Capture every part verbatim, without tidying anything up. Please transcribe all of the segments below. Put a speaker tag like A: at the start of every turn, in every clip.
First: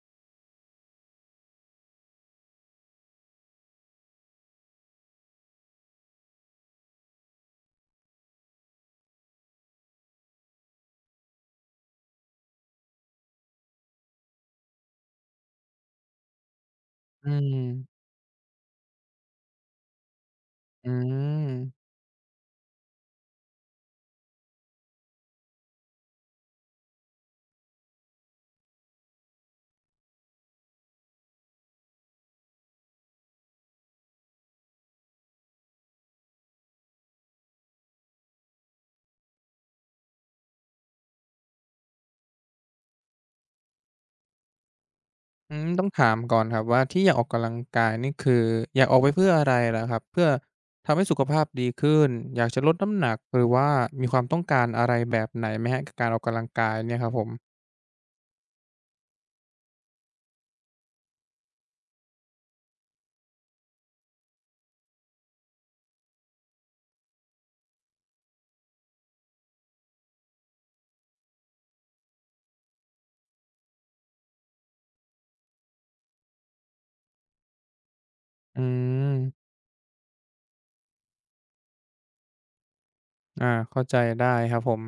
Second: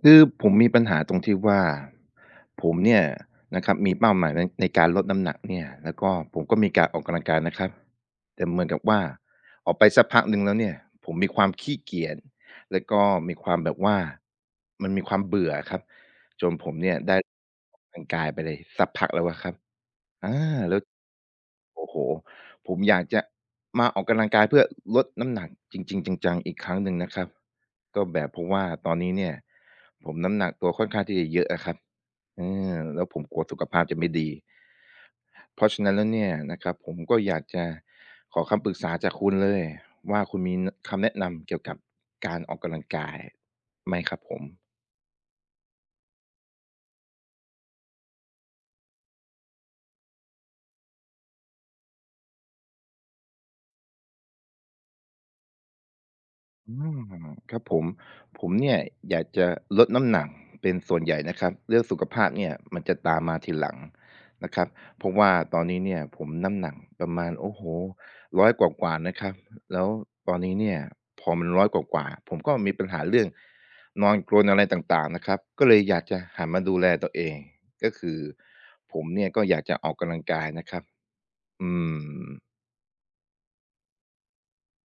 A: คือผมมีปัญหาตรงที่ว่า ผมเนี่ยนะครับมีเป้าหมายใน ในการลดน้ำหนักเนี่ย แล้วก็ผมก็มีการออกกำลังกายนะครับ แต่เหมือนกับว่าออกไปสักพักหนึ่งแล้วเนี่ย ผมมีความขี้เกียจ แล้วก็มีความแบบว่า มันมีความเบื่ออะครับ จนผมเนี่ยได้
B: อื
A: ออก
B: ม
A: กำลังกายไปเลยสักพักแล้วอะครับ อา แล้ว
B: อืม
A: โอ้โฮ ผมอยากจะมาออกกำลังกายเพื่อลดน้ำหนักจริง ๆ จัง ๆ อีกครั้งหนึ่งนะครับ ก็แบบเพราะว่าตอนนี้เนี่ย ผมน้ำหนักตัวค่อนข้างที่จะเยอะอะครับ อา แล้วผมกลัวสุขภาพจะไม่ดี เพราะฉะนั้นแล้วเนี่ยนะครับ ผมก็อยาก จะขอคำปรึกษาจากคุณเลยว่า คุณมีคำแนะนำเกี่ยวกับการออกกำลังกายไหมครับผม?
B: อืม ต้องถามก่อนครับว่าที่อยากออกกำลังกายนี่ คืออยากออกไปเพื่ออะไรล่ะครับ เพื่อทำให้สุขภาพดีขึ้น อยากจะลดน้ำหนัก หรือว่ามีความต้องการ อะไรแบบไหนไหมครับกับการออกกำลังกา
A: อ
B: ย
A: ื
B: เนี่
A: ม
B: ยครับผม?
A: ครับผม ผมเนี่ยอยากจะลดน้ำหนักเป็นส่วนใหญ่นะครับ เรื่องสุขภาพเนี่ยมันจะตามมาทีหลังนะครับ เพราะว่าตอนนี้เนี่ยผมน้ำหนักประมาณ โอ้โฮ ร้อย กว่า ๆ นะครับ แล้วตอนนี้เนี่ยพอมัน ร้อย กว่า ๆ ผมก็มีปัญหาเรื่องนอนกรนอะไรต่าง ๆ นะครับ ก็เลยอยากจะหันมาดูแลตัวเอง ก็คือ
B: อื
A: ผมเนี่ย
B: ม
A: ก็อยากจะออกกำลังกายนะครับ อืม
B: อ่า เข้าใจได้ครับผม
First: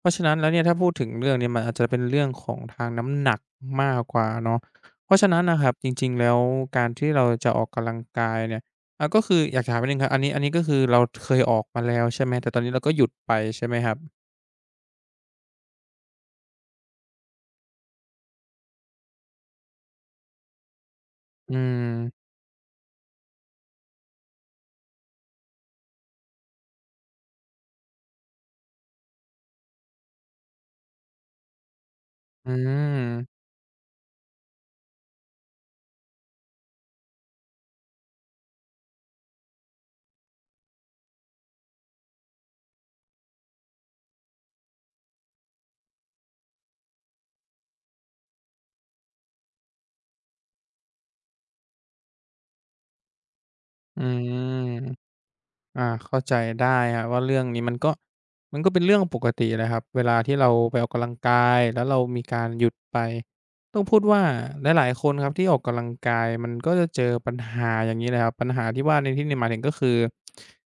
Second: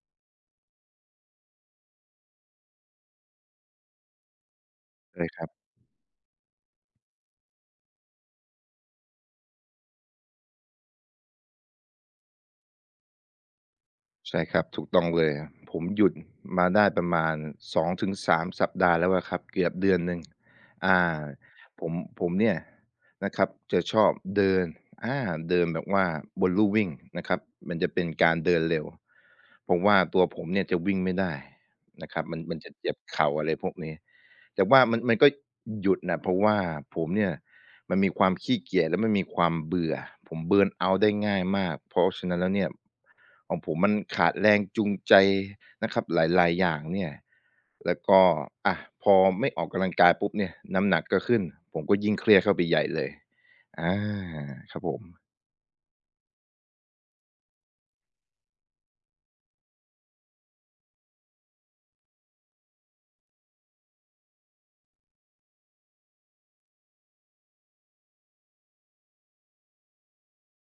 B: เพราะฉะนั้นแล้วเนี่ยถ้าพูดถึงเรื่องเนี่ยมันอาจจะเป็นเรื่องของทางน้ำหนักมากกว่าเนาะ เพรา
A: เ
B: ะฉ
A: ล
B: ะ
A: ย
B: นั
A: ค
B: ้น
A: รับ
B: ครับ จริง ๆ แล้วการที่เราจะออกกำลังกายเนี่ย อะ ก็คืออยากถามนิดหนึ่งครับ อันนี้ อันนี้ก็คือเราเคยออกมาแล้วใช่ไหม แต่ตอนนี้เราก็หยุดไปใช่ไหมครับ?
A: ใช่ครับ ถูกต้องเลย ผมหยุดมาได้ประมาณ สอง ถึง สาม สัปดาห์แล้วอะครับ เกือบเดือนหนึ่ง อ่า
B: อื
A: ผม
B: ม
A: ผมเนี่ยนะครับจะชอบเดิน อา เดินแบบว่าบนลู่วิ่งนะครับ มันจะเป็นการเดินเร็ว ผมว่าตัวผมเนี่ยจะวิ่งไม่ได้นะครับ มัน
B: อื
A: มันจะเจ็บเข่
B: ม
A: า อะไรพวกนี้ แต่ว่ามัน มันก็หยุดน่ะ เพราะว่าผมเนี่ยมันมีความขี้เกียจและมันมีความเบื่อ ผม เบิร์นเอาต์ ได้ง่ายมาก เพราะฉะนั้นแล้วเนี่ย ของผมมันขาดแรงจูงใจนะครับ หลาย ๆ อย่างเนี่ย แล้วก็ อะ พอไม่ออกกำลังกายปุ๊บเนี่ย น้ำหนักก็ขึ้น ผมก็ยิ่งเครียดเข้าไปใหญ่เลย อา
B: อืม
A: ครับผม
B: อ่า เข้าใจได้ครับว่าเรื่องนี้มันก็ มันก็เป็นเรื่องปกติแหละครับ เวลาที่เราไปออกกำลังกายแล้วเรามีการหยุดไป ต้องพูดว่าหลาย ๆ คนครับที่ออกกำลังกายมันก็จะเจอปัญหาอย่างนี้ แหละครับ ปัญหาที่ว่าในที่นี้หมายถึง ก็คือ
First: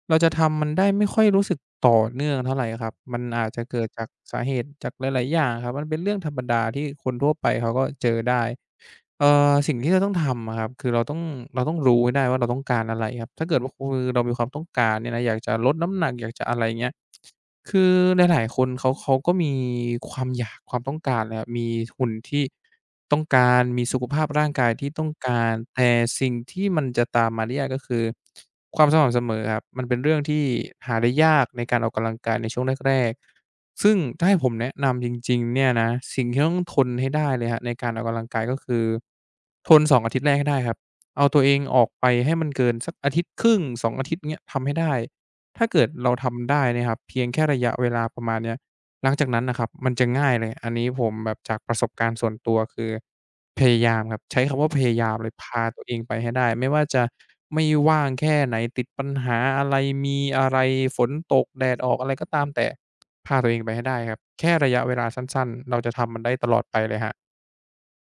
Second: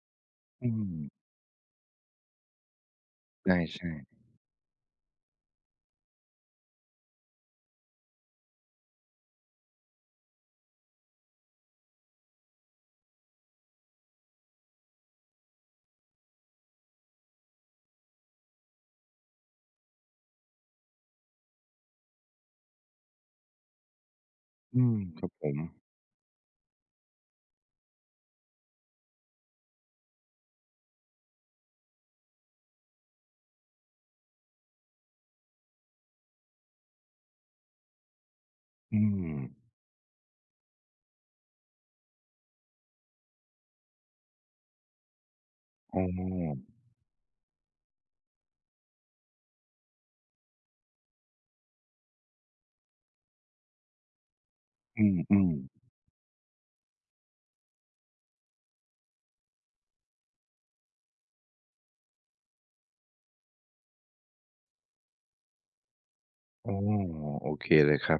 B: เราจะท
A: อ
B: ำม
A: ื
B: ันได้ไ
A: ม
B: ม่ค่อยรู้สึกต่อเนื่องเท่าไรครับ มันอา
A: ใช
B: จจะเกิด
A: ่
B: จ
A: ๆ
B: ากสาเหตุจากหลาย ๆ อย่างอะครับ มันเป็นเรื่องธรรมดาที่คนทั่วไปเขาก็เจอได้ เอ่อ สิ่งที่เราต้องทำอะครับ คือเราต้อง เราต้องรู้ให้ได้ว่าเราต้องการอะไรครับ ถ้าเกิดว่าเรามีความต้องการเนี่ยนะ อยากจะลดน้ำหนักอยากจะ อะไรเงี้ย คือหลาย ๆ คนเขา เขาก็มีความอยาก ความต้องการนะครับ มีหุ่น ที่ต้องการ มีสุขภาพร่างกาย
A: อื
B: ที่
A: ม
B: ต้อง
A: ครั
B: ก
A: บผ
B: าร
A: ม
B: แต่สิ่งที่มันจะตามมาได้ยาก ก็คือ ความสม่ำเสมอครับ มันเป็นเรื่องที่หาได้ยากในการออกกำลังกายในช่วงแรก ๆ ซึ่งถ้าให้ผมแนะนำจริง ๆ เนี่ยนะ สิ่งที่ต้องทนให้ได้เลยครับในการออกกำลังกาย ก็คือ
A: อืม
B: ทน สอง อาทิตย์แรกให้ได้ครับ เอาตัวเองออกไปให้มันเกินสักอาทิตย์ครึ่ง สอง อาทิตย์เนี่ยทำให้ได้ ถ้าเกิด
A: อ๋
B: เราทำได้
A: อ
B: นะครับ เพียงแค่ระยะเวลาประมาณนี้ หลังจากนั้นนะครับมันจะง่ายเลย อันนี้ผมแบบจากประสบการณ์ส่วนตัวคือพยายามครับ ใช้คำว่าพย
A: อ
B: า
A: ื
B: ยามเลยพ
A: อ
B: า
A: ๆ
B: ตัวเองไปให้ได้ ไม่ว่าจะไม่ว่างแค่ไหน ติดปัญหาอะไรมีอะไรฝนตกแดดออกอะไรก็ตามแต่ พาตัวเองไปให้ได้ครับ แค่ระยะเวลาสั้น ๆ เราจะทำมันได้ตลอด
A: อ๋
B: ไ
A: อ
B: ปเลยครับ
A: โอเคเลยครับ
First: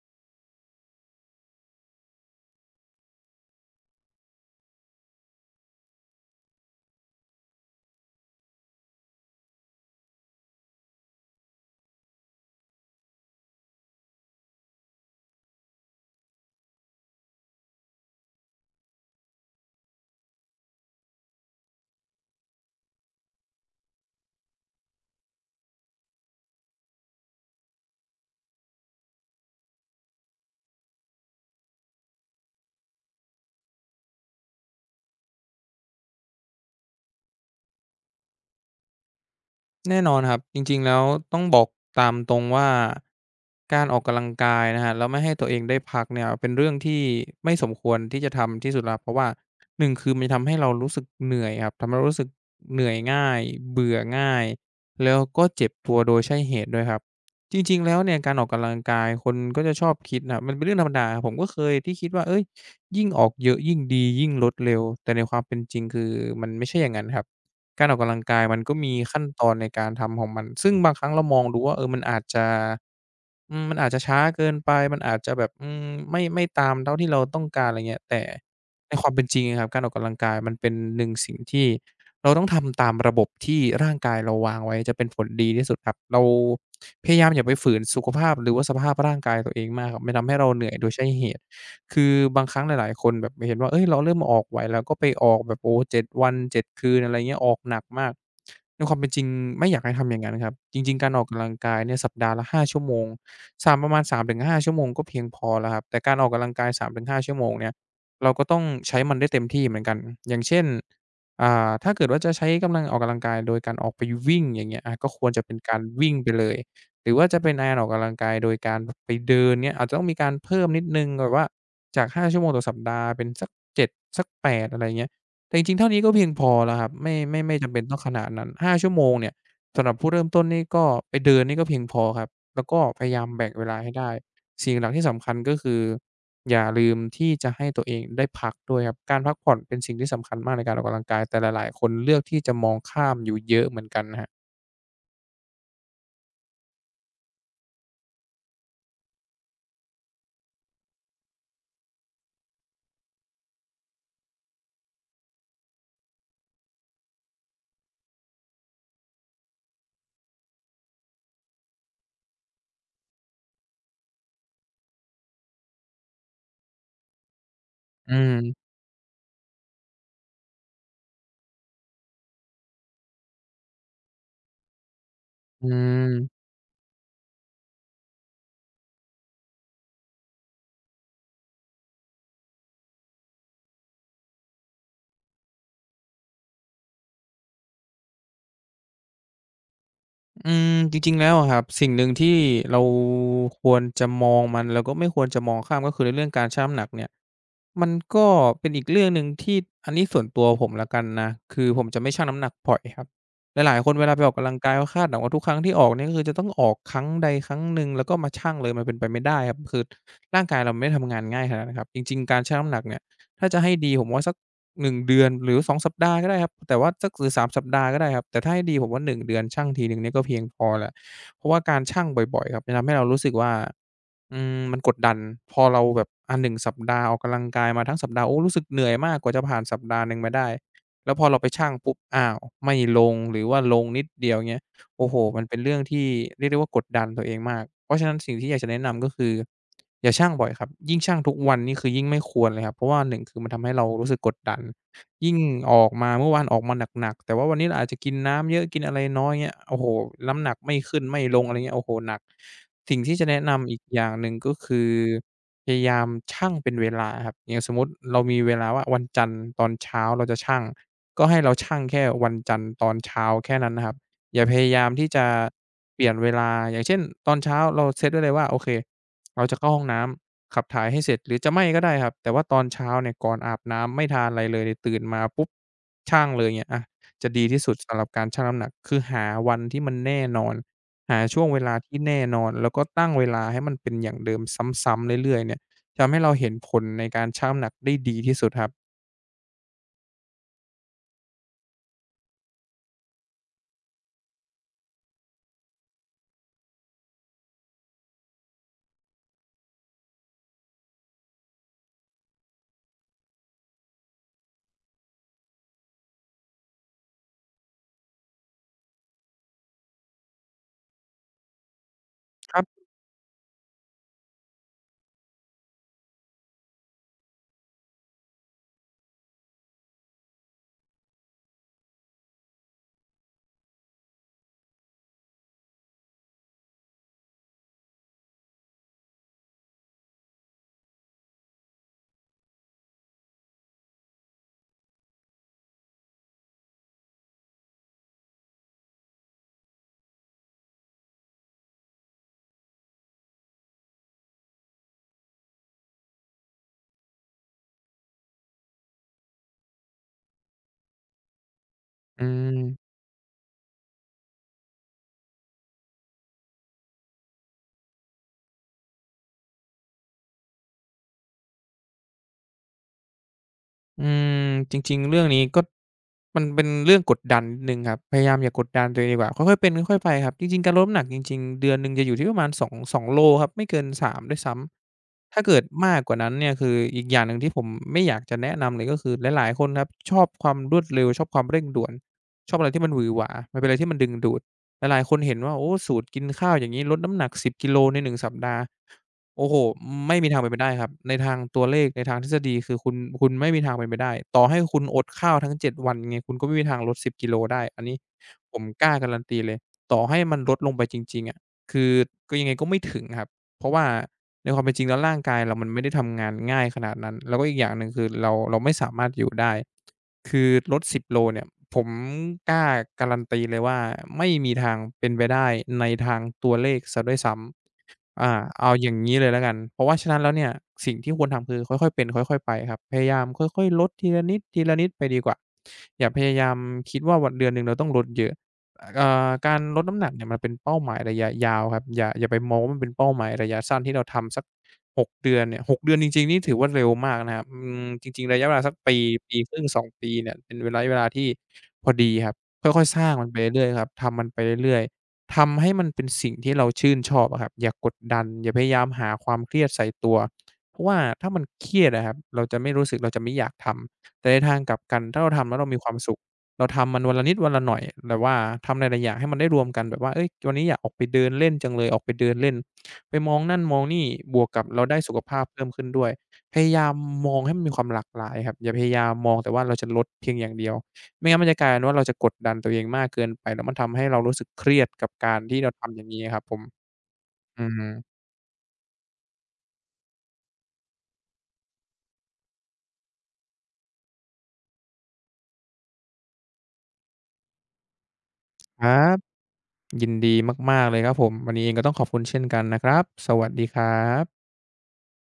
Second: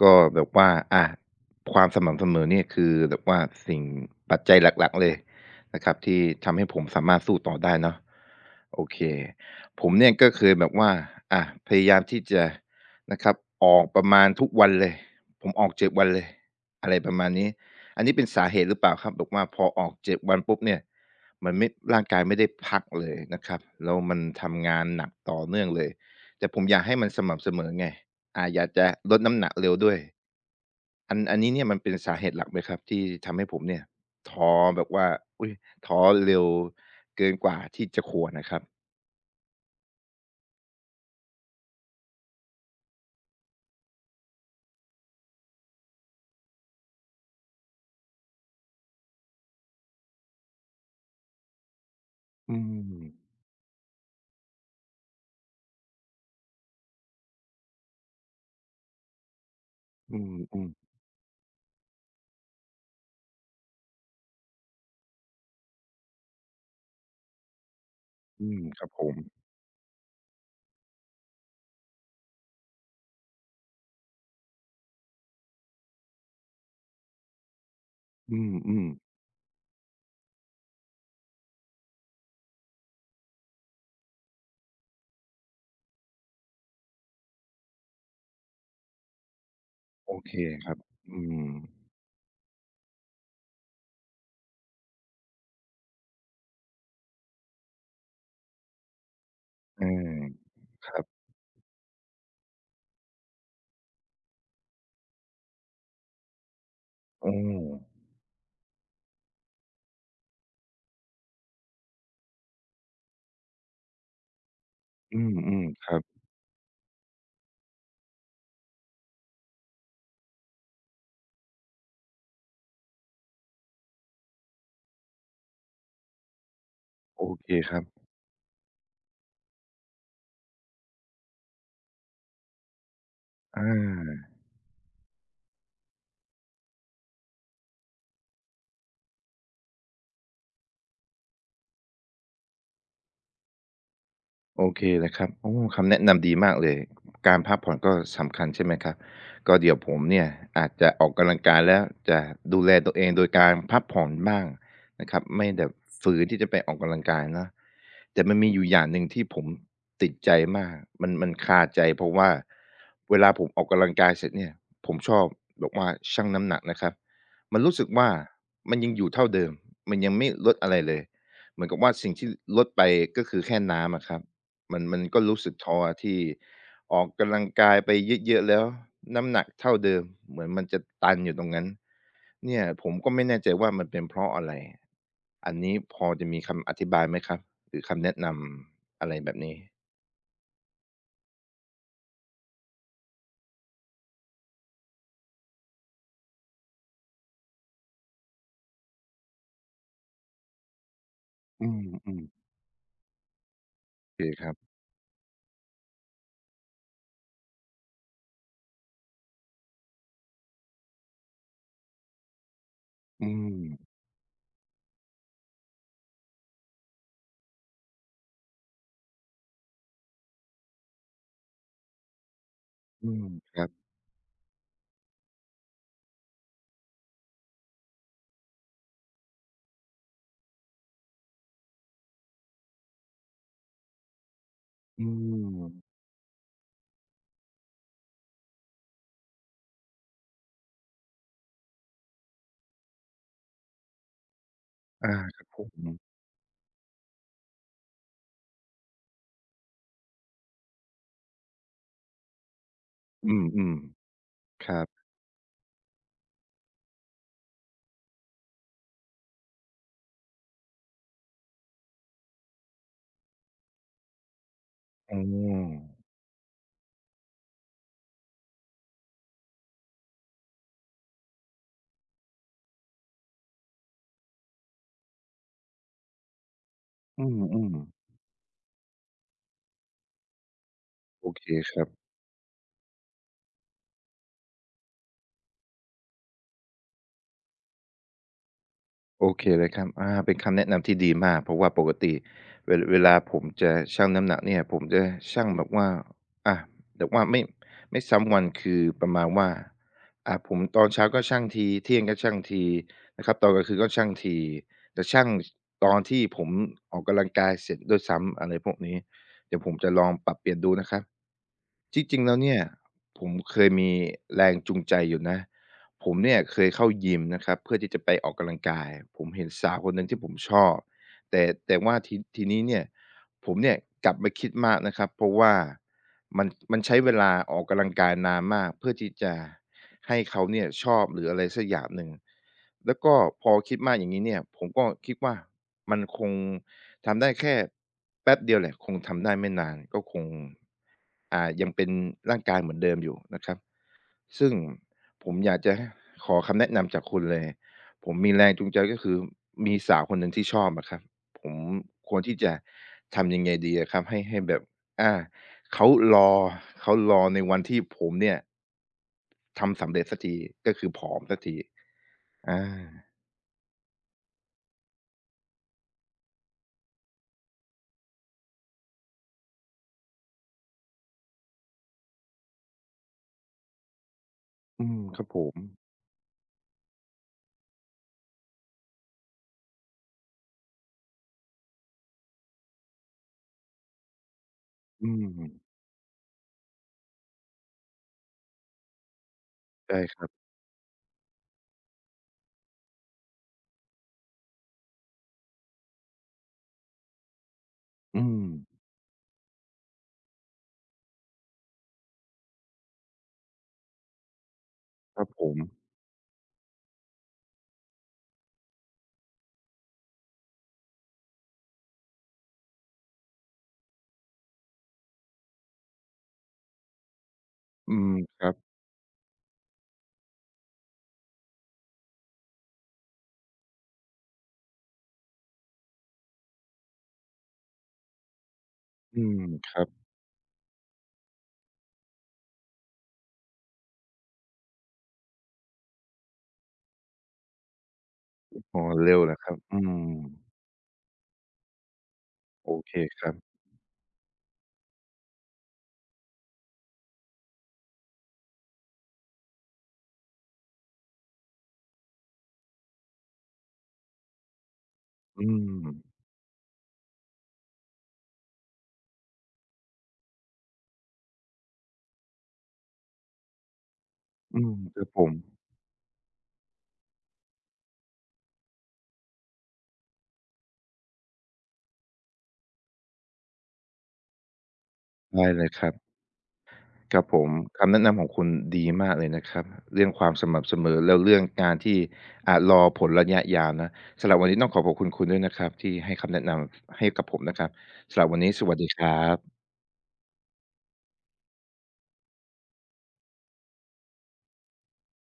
A: ก็แบบว่า อา ความสม่ำเสมอเนี่ย คือแบบว่าสิ่ง ปัจจัยหลัก ๆ เลยนะครับที่ทำให้ผมสามารถสู้ต่อได้เนาะ โอเค ผมเนี่ยก็เคยแบบว่า อ่า พยายามที่จะนะครับ ออกประมาณทุกวันเลย ผมออก เจ็ด วันเลย อะไรประมาณนี้ อันนี้เป็นสาเหตุหรือเปล่าครับ บอกว่าพอออก เจ็ด วันปุ๊บเนี่ย มันไม่ ร่างกายไม่ได้พักเลยนะครับ แล้วมันทำงานหนักต่อเนื่องเลย แต่ผมอยากให้มันสม่ำเสมอไง อ่า อยากจะลดน้ำหนักเร็วด้วย อัน อันนี้เนี่ยมันเป็นสาเหตุหลักไหมครับ? ที่ทำให้ผมเนี่ย ท้อแบบว่า อุ๊ย ท้อเร็วเกินกว่าที่จะควรนะครับ
B: แน่นอนครับ จริง ๆ แล้วต้องบอกตามตรงว่า การออกกำลังกายนะครับแล้วไม่ให้ตัวเองได้พักเนี่ย เป็นเรื่องที่ไม่สมควรที่จะทำที่สุดแล้วครับ เพราะว่า หนึ่ง คือมันจะทำให้เรารู้สึกเหนื่อยครับ ทำให้เรารู้สึก
A: อื
B: เหนื่อยง
A: ม
B: ่าย เบื่อง่าย แล้วก็เจ็บตัวโดยใช่เหตุด้วยครับ จริง ๆ แล้วเนี่ยการออกกำลังกายคนก็จะชอบค
A: อื
B: ิดน่ะ มันเป็น
A: อ
B: เรื่
A: ๆ
B: องธรรมดาครับ ผมก็เคยที่คิดว่า เฮ้ย ยิ่งออกเยอะยิ่งดี ยิ่งลดเร็ว แต่ในความเป็นจริงคือมันไม่ใช่อย่างงั้นครับ การออกกำลังกา
A: อ
B: ย
A: ื
B: มั
A: ม
B: นก็
A: คร
B: ม
A: ับ
B: ี
A: ผ
B: ขั้น
A: ม
B: ตอนในการทำของมัน ซึ่งบางครั้งเรามองดูว่า เออ มันอาจจะ อืม มันอาจจะช้าเกินไป มันอาจจะแบบ อืม ไม่ ไม่ตามเท่าที่เราต้องการ อะไรเงี้ย แต่
A: อือ
B: ใน
A: ๆ
B: ความเป็นจริงอะครับ การออกกำลังกายมันเป็น หนึ่ง สิ่งที่ เราต้องทำตามระบบที่ร่างกายเราวางไว้จะเป็นผลดีที่สุดครับ เรา พยายามอย่าไปฝืนสุขภาพหรือว่าสภาพร่างกายตัวเองมากครับ มั
A: โอ
B: นทำ
A: เ
B: ใ
A: ค
B: ห้เราเหน
A: ค
B: ื่
A: ร
B: อย
A: ับ
B: โดยใช่
A: อ
B: เ
A: ื
B: หตุ
A: ม
B: คือบางครั้งหลาย ๆ คนแบบจะเห็นว่า เฮ้ย เราเริ่มมาออกไหว เราก็ไปออกแบบ โอ้โฮ เจ็ด วัน เจ็ด คืน อะไรเงี้ย ออกหนักมาก ด้วยความเป็นจริงไม่อยา
A: อ
B: ก
A: ื
B: ให้ท
A: อ
B: ำอย่างงั้นครับ จ
A: ค
B: ริ
A: ร
B: ง
A: ั
B: ๆ ก
A: บ
B: ารออกกำลังกายเนี่ย สัปดาห์ละ ห้า ชั่วโมง สาม ประมาณ สามถึงห้า ชั่วโมงก็เพียงพอแล้วครับ แต่การออกกำลังกาย สามถึงห้า
A: โอ
B: ชั
A: ้
B: ่วโมงเนี่ย เราก็ต้องใช้มันได้เต็มที่เหมือนกัน อย่างเช่น อ่า ถ้าเกิดว่า จะใช้กำลังออกกำลังกายโดยการออกไปวิ่ง อย่างเงี้ย อา ก็
A: อื
B: ควรจะเป็น
A: ม
B: การ
A: ๆ ครับ
B: วิ่งไปเลย หรือว่าจะเป็น อา ออกกำลังกายโดยการ บ ไปเดินเนี่ย อาจจะต้องมีการเพิ่มนิดหนึ่ง แบบว่าจาก ห้า ชั่วโมงต่อสัปดาห์ เป็นสัก เจ็ด สัก แปด อะไรเงี้ย แต่จริง ๆ เท่านี้ก็เพียงพอแล้วครับ ไม่
A: โอ
B: ไม่
A: เค
B: ไม่จ
A: ค
B: ำเ
A: ร
B: ป
A: ั
B: ็น
A: บ
B: ต้องขนาดนั้น ห้า ชั่วโมงเนี่ย สำหรับผู้เริ่มต้นนี่ก็ ไปเดินนี่ก็เพียงพอครับ แล้วก็พยายามแบ่ง
A: อ
B: เ
A: า
B: วลาให้ได้ สิ่งหลัก ๆ ที่สำคัญก็คือ อย่าลืมที่จะให้ตัวเองได้พักด้วยครับ การพักผ่อนเป็นสิ่งที่สำคัญมากในการออกกำลังกาย แต่หลาย ๆ คนเลือกที่จะมองข้ามอยู่เยอะเหมือนกันครับ
A: โอเคเลยครับ โอ้ คำแนะนำดีมากเลย การพักผ่อนก็สำคัญ ใช่ไหมครับ ก็เดี๋ยวผมเนี่ยอาจจะออกกำลังกายแล้วจะดูแลตัวเองโดยการพักผ่อนบ้างนะครับ ไม่แบบ ฝืนที่จะไปออกกำลังกายเนาะ แต่มันมีอยู่อย่างหนึ่งที่ผมติดใจมาก มัน มันคาใจ เพราะว่าเวลาผมออกกำลังกายเสร็จเนี่ย ผมชอบบอกว่าชั่งน้ำหนักนะครับ มันรู้สึกว่
B: อ
A: า
B: ืม
A: มันยังอยู่เท่าเดิม มันยังไม่ลดอะไรเลย เหมือนกับว่าสิ่งที่ลดไป ก็คือแค่น้ำอะครับ มัน มันก็รู้สึก
B: อ
A: ท้ออะที่
B: ืม
A: ออกกำลังกายไปเยอะ ๆ แล้วน้ำหนักเท่าเดิม เหมือนมันจะตันอยู่ตรงนั้น เนี่ยผมก็ไม่แน่ใจว่ามันเป็นเพราะอะไร อันนี้พอจะมีคำอธิบายไหมครับ หรือคำแนะนำอะไรแบบนี้?
B: อืม จริง ๆ แล้วอะครับ สิ่งหนึ่งที่เราควรจะมองมัน แล้วก็ไม่ควรจะมองข้าม ก็คือในเรื่องการชั่งน้ำหนักเนี่ย มันก็เป็นอีกเรื่องหนึ่งที่ อันนี้ส่วนตัวผมแล้วกันนะ ค
A: อ
B: ื
A: ื
B: อผมจะไม่ชั
A: อ
B: ่ง
A: ๆ
B: น้ำหนักบ่อยครับ หลาย ๆ คน เวลาไป
A: เค
B: ออกก
A: ค
B: ำ
A: ร
B: ล
A: ั
B: ั
A: บ
B: งกาย ก็คาดหวังว่าทุกครั้งที่ออกเนี่ย ก็คือจะต้องออกครั้งใดครั้งหนึ่งแล้วก็มาชั่งเลย มันเป็นไปไม่ได้ครับ คือ ร่างกายเราไม่ได้ทำงานง่ายขนาดนะครับ จริง ๆ การชั่งน้ำหนักเนี่ย
A: อื
B: ถ้าจะให้
A: ม
B: ดีผมว่าสัก หนึ่ง เดือน หรือ สอง สัปดาห์ก็ได้ครับ แต่ว่าสัก หรือ สาม สัปดาห์ก็ได้ครับ แต่ถ้าให้ดีผมว่า หนึ่ง เดือนชั่งทีหนึ่งเนี่ยก็เพียงพอแล้ว เพราะว่าการชั่งบ่อย ๆ ครับ จะทำให้เรา
A: อื
B: รู้
A: ม
B: สึกว่า
A: ครับ
B: อืม มันกดดัน พอเราแบบ อะ หนึ่ง สัปดาห์ออกกำลังกายมาทั้งสัปดาห์ โอ้ รู้สึกเหนื่อยมากกว่าจะผ่านสัปดาห์หนึ่งมาได้ แล้วพอเราไปชั่งปุ๊บ อ้าว ไม่ลง หรือว่าลงนิดเดียว อย่างเงี้ย
A: อ
B: โ
A: ื
B: อ้โฮ มันเป็นเรื่อง
A: ม
B: ที่เรียกได้ว่ากดดันตัวเองมาก เพราะฉะนั้นสิ่งที่อยากจะแนะนำ ก็คือ อย่าชั่งบ่อยครับ ยิ่งชั่งทุกวันนี่คือยิ่งไม่ควรเลยครับ เพราะว่า หนึ่ง คือมันทำให้เรารู้สึกกดดัน
A: อา
B: ยิ่ง
A: ครับผ
B: ออก
A: ม
B: มา เมื่อวานออกมาหนัก ๆ แต่ว่าวันนี้เราอาจจะกินน้ำเยอะ กินอะไรน้อย เงี้ย โอ้โฮ น้ำหนักไม่ขึ้นไม่ลง อะไรอย่างเงี้ย โอ้โฮ หนัก สิ่งที่จ
A: อ
B: ะ
A: ื
B: แนะนำ
A: ม
B: อีกอย่างหนึ่งก็
A: ๆ ค
B: ค
A: รั
B: ื
A: บ
B: อพยายามชั่งเป็นเวลาครับ อย่างสมมุติเรามีเวลาว่าวันจันทร์ตอนเช้าเราจะชั่ง ก็ให้เราชั่งแค่วันจันทร์ตอนเช้าแค่นั้นนะครับ อย่าพยายามที่
A: อ้
B: จ
A: อ
B: ะเปลี่ยนเวลา อย่างเช่น ตอนเช้าเราเซ็ตได้เลยว่าโอเค เราจะเข้าห้องน้ำ ขับถ่ายให้เสร็จหรือจะไม่ก็ได้ครับ แต่ว่าตอนเช้าเนี่ยก่อนอาบน้ำไม่ทานอะไรเลย ตื่นมาปุ๊บ ชั่งเลยเนี่ย อะ
A: อื
B: จะดีที่สุ
A: อ
B: ดส
A: ๆ
B: ำหรับการชั่งน้ำหนัก คือหาวันที่มันแน่นอน หา
A: โอ
B: ช่
A: เ
B: ว
A: ค
B: งเวล
A: ค
B: า
A: รั
B: ท
A: บ
B: ี่แน่นอน แล้วก็ตั้งเวลาให้มันเป็นอย่างเดิมซ้ำ ๆ เรื่อย ๆ เนี่ย ทำให้เราเห็นผลในการชั่งน้ำหนักได้ดีที่สุดครับ
A: โอเค เลยครับ อา เป็นคำแนะนำที่ดีมาก เพราะว่าปกติ เว เวลาผมจะชั่งน้ำหนักเนี่ย ผมจะชั่งแบบว่า อะ แบบว่าไม่ ไม่ซ้ำวัน คือประมาณว่า อะ ผม ตอนเช้าก็ชั่งที เที่ยงก็ชั่งทีนะครับ ตอนกลางคืนก็ชั่งที จะชั่ง ช ตอนที่ผมออกกำลังกายเสร็จด้วยซ้ำ อะไรพวกนี้ เดี๋ยวผมจะลองปรับเปลี่ยนดูนะครับ จี้จริงแล้วเน
B: ค
A: ี่
B: ร
A: ย
B: ับ
A: ผมเคยมีแรงจูงใจอยู่นะ ผมเนี่ยเคยเข้ายิมนะครับ เพื่อที่จะไปออกกำลังกาย ผมเห็นสาวคนหนึ่งที่ผมชอบ แต่ แต่ว่าที ทีนี้เนี่ย ผมเนี่ยกลับมาคิดมากนะครับ เพราะว่ามัน มัน ใช้เวลาออกกำลังกายนานมากเพื่อที่จะให้เขาเนี่ยชอบ หรืออะไรสักอย่างหนึ่ง แล้วก็พอคิดมากอย่างงี้เนี่ย ผมก็คิดว่า มันคงทำได้แค่ แป๊บเดียวแหละ คงทำได้ไม่นาน ก็คง อ่า ยังเป็นร่างกายเหมือนเดิมอยู่นะครับ ซึ่งผมอยากจะ ฮ ขอคำแนะนำจากคุณเลย ผมมีแรงจูงใจก็คือมีสาวคนหนึ่งที่ชอบอะครับ ผมค
B: อ
A: วร
B: ื
A: ที่จะ
B: ม
A: ทำยังไงดีอะครับ ให้ ให้แบบ อ่า เขารอ เขารอในวันที่ผมเนี่ย ทำสำเร็จเสียที ก็คือผอมเสียที อา
B: อืม จริง ๆ เรื่องนี้ก็ มันเป็นเรื่องกดดันนิดหนึ่งครับ พยายามอย่ากดดันตัวเองดีกว่า ค่อย ๆ เป็นค่อย ๆ ไปครับ จริง ๆ การลดน้ำหนักจริง ๆ เดือนหนึ่งจะอยู่ที่ประมาณ สอง สอง โลครับ ไม่เกิน สาม ด้วยซ้
A: อืม ครับ
B: ำ ถ
A: ผ
B: ้าเกิด
A: ม
B: มากกว่านั้นเนี่ยคือ อีกอย่างหนึ่งที่ผมไม่อยากจะแนะนำเลย ก็คือหลาย ๆ คนครับชอบความรวดเร็ว ชอบความเร่งด่วน ชอบอะไรที่มันหวือหวา มันเป็นอะไรที่มันดึงดูด หลา
A: อ
B: ย
A: ื
B: ๆ คนเห็นว่า
A: ม
B: โอ้โฮ! สูตรกินข้าวอย่างงี้ ลดน้ำหนัก สิบ กิโลใน หนึ่ง สัปดาห์ โอ้โฮ!
A: ได้
B: ไม่
A: ครั
B: มี
A: บ
B: ทางเป็นไปได้ครับ ในทางตัวเลขในทางทฤษฎีคือ คุณ คุณไม่มีทางเป็นไปได้ ต่อให้คุณอดข้าวทั้ง เจ็ด วัน ไงคุณก็ไม่มีทางลด สิบ กิโลได้ อันนี้
A: อื
B: ผ
A: ม
B: มกล้าการันตีเลย ต่อให้มันลดลงไปจริง ๆ อะ คือ กือ ยังไงก็ไม่ถึงครับ เพราะว่าในความเป็นจริงแล้วร่า
A: ค
B: ง
A: รับ
B: กา
A: ผ
B: ยเรามัน
A: ม
B: ไม่ได้ทำงานง่ายขนาดนั้น แล้วก็อีกอย่างหนึ่ง คือ เรา เราไม่สามารถอยู่ได้ คือ ลด สิบ กิโลเนี่ย ผมกล้าการันตีเลยว่าไม่มีทางเป็นไปได้ในทางตัวเลขเสียด้วยซ้
A: อืม
B: ำ อ่า
A: ครับ
B: เอาอย่างงี้เลยละกัน เพราะฉะนั้นแล้วเนี่ย สิ่งที่ควรทำคือค่อย ๆ เป็นค่อย ๆ ไปครับ พยายามค่อย ๆ ลดทีละนิด ๆ ไปดีกว่า อย่าพยายามคิดว่าวัน เดือนหนึ่งเราต้องลดเยอะ อ อ่
A: อื
B: า
A: ม
B: การ
A: คร
B: ล
A: ั
B: ด
A: บ
B: น้ำหนักเนี่ยมันเป็นเป้าหมายระยะยาวครับ อย่า อย่าไปมองว่ามันเป็นเป้าหมายระยะสั้นที่เราทำสัก หก เดือนเนี่ย หก เดือนจริง ๆ นี่ถือว่าเร็วมากนะครับ อืม จริง ๆ ระยะเวลาสัก
A: อ๋อ
B: ปี
A: เร็วเห
B: ป
A: รอ
B: ี
A: คร
B: ค
A: ั
B: ร
A: บ?
B: ึ่ง
A: อื
B: สอง ปีเนี่ย
A: ม
B: เป็นระยะเวลาที่ พอดีครับ ค
A: โอ
B: ่อย
A: เค
B: ๆ สร้าง
A: ค
B: มั
A: ร
B: น
A: ั
B: ไป
A: บ
B: เรื่อย ๆ ครับ ทำมันไปเรื่อย ๆ ทำให้มันเป็นสิ่งที่เราชื่นชอบอะครับ อย่ากดดัน อย่าพยายามหาความเครียดใส่ตัว เพราะว่าถ้ามันเครียดอะครับ เราจะไม่รู้สึก เราจะไม่อยากทำ แต่ในทางกลับกันถ้าเรา
A: อ
B: ท
A: ื
B: ำแล้วเรามีความ
A: ม
B: สุข เราทำมันวันละนิดวันละหน่อย แบบว่าทำหลาย ๆ อย่างให้มันได้รวมกัน แบบว่า เฮ้ย! วันนี้อยากออกไปเดินเล่นจังเลย ออกไปเดินเล่น ไปมองนั่นมองนี่ บวก
A: อ
B: ก
A: ื
B: ับ
A: ม
B: เราได
A: ค
B: ้
A: รับ
B: สุข
A: ผ
B: ภ
A: ม
B: าพเพิ่มขึ้นด้วย พยายามมองให้มันมีความหลากหลายครับ อย่าพยายามมองแต่ว่าเราจะลดเพียงอย่างเดียว ไม่งั้นมันจะกลายเป็นว่าเราจะกดดันตัวเองมากเกินไป แล้วมันทำให้เรารู้สึกเครียดกับกา
A: ไ
B: ร
A: ด้
B: ที
A: เ
B: ่
A: ล
B: เร
A: ย
B: า
A: ค
B: ท
A: รั
B: ำอ
A: บ
B: ย่างงี้อะครับผม
A: ครับผม
B: อื
A: คำแนะ
B: อ
A: นำของคุณดีมากเลยนะครับ เรื่องความสม่ำเสมอ แล้วเรื่องการที่ อ่า รอผลระยะยาวนะ สำหรับวันนี้ต้องขอขอบคุณด้วยนะครับ ที่ให้คำแนะนำให้กับผมนะครับ สำหรับวันนี้สวัส
B: ค
A: ดี
B: รั
A: ครั
B: บ
A: บ
B: ยินดีมาก ๆ เลยครับผม วันนี้เองก็ต้องขอบคุณเช่นกันนะครับ สวัสดีครับ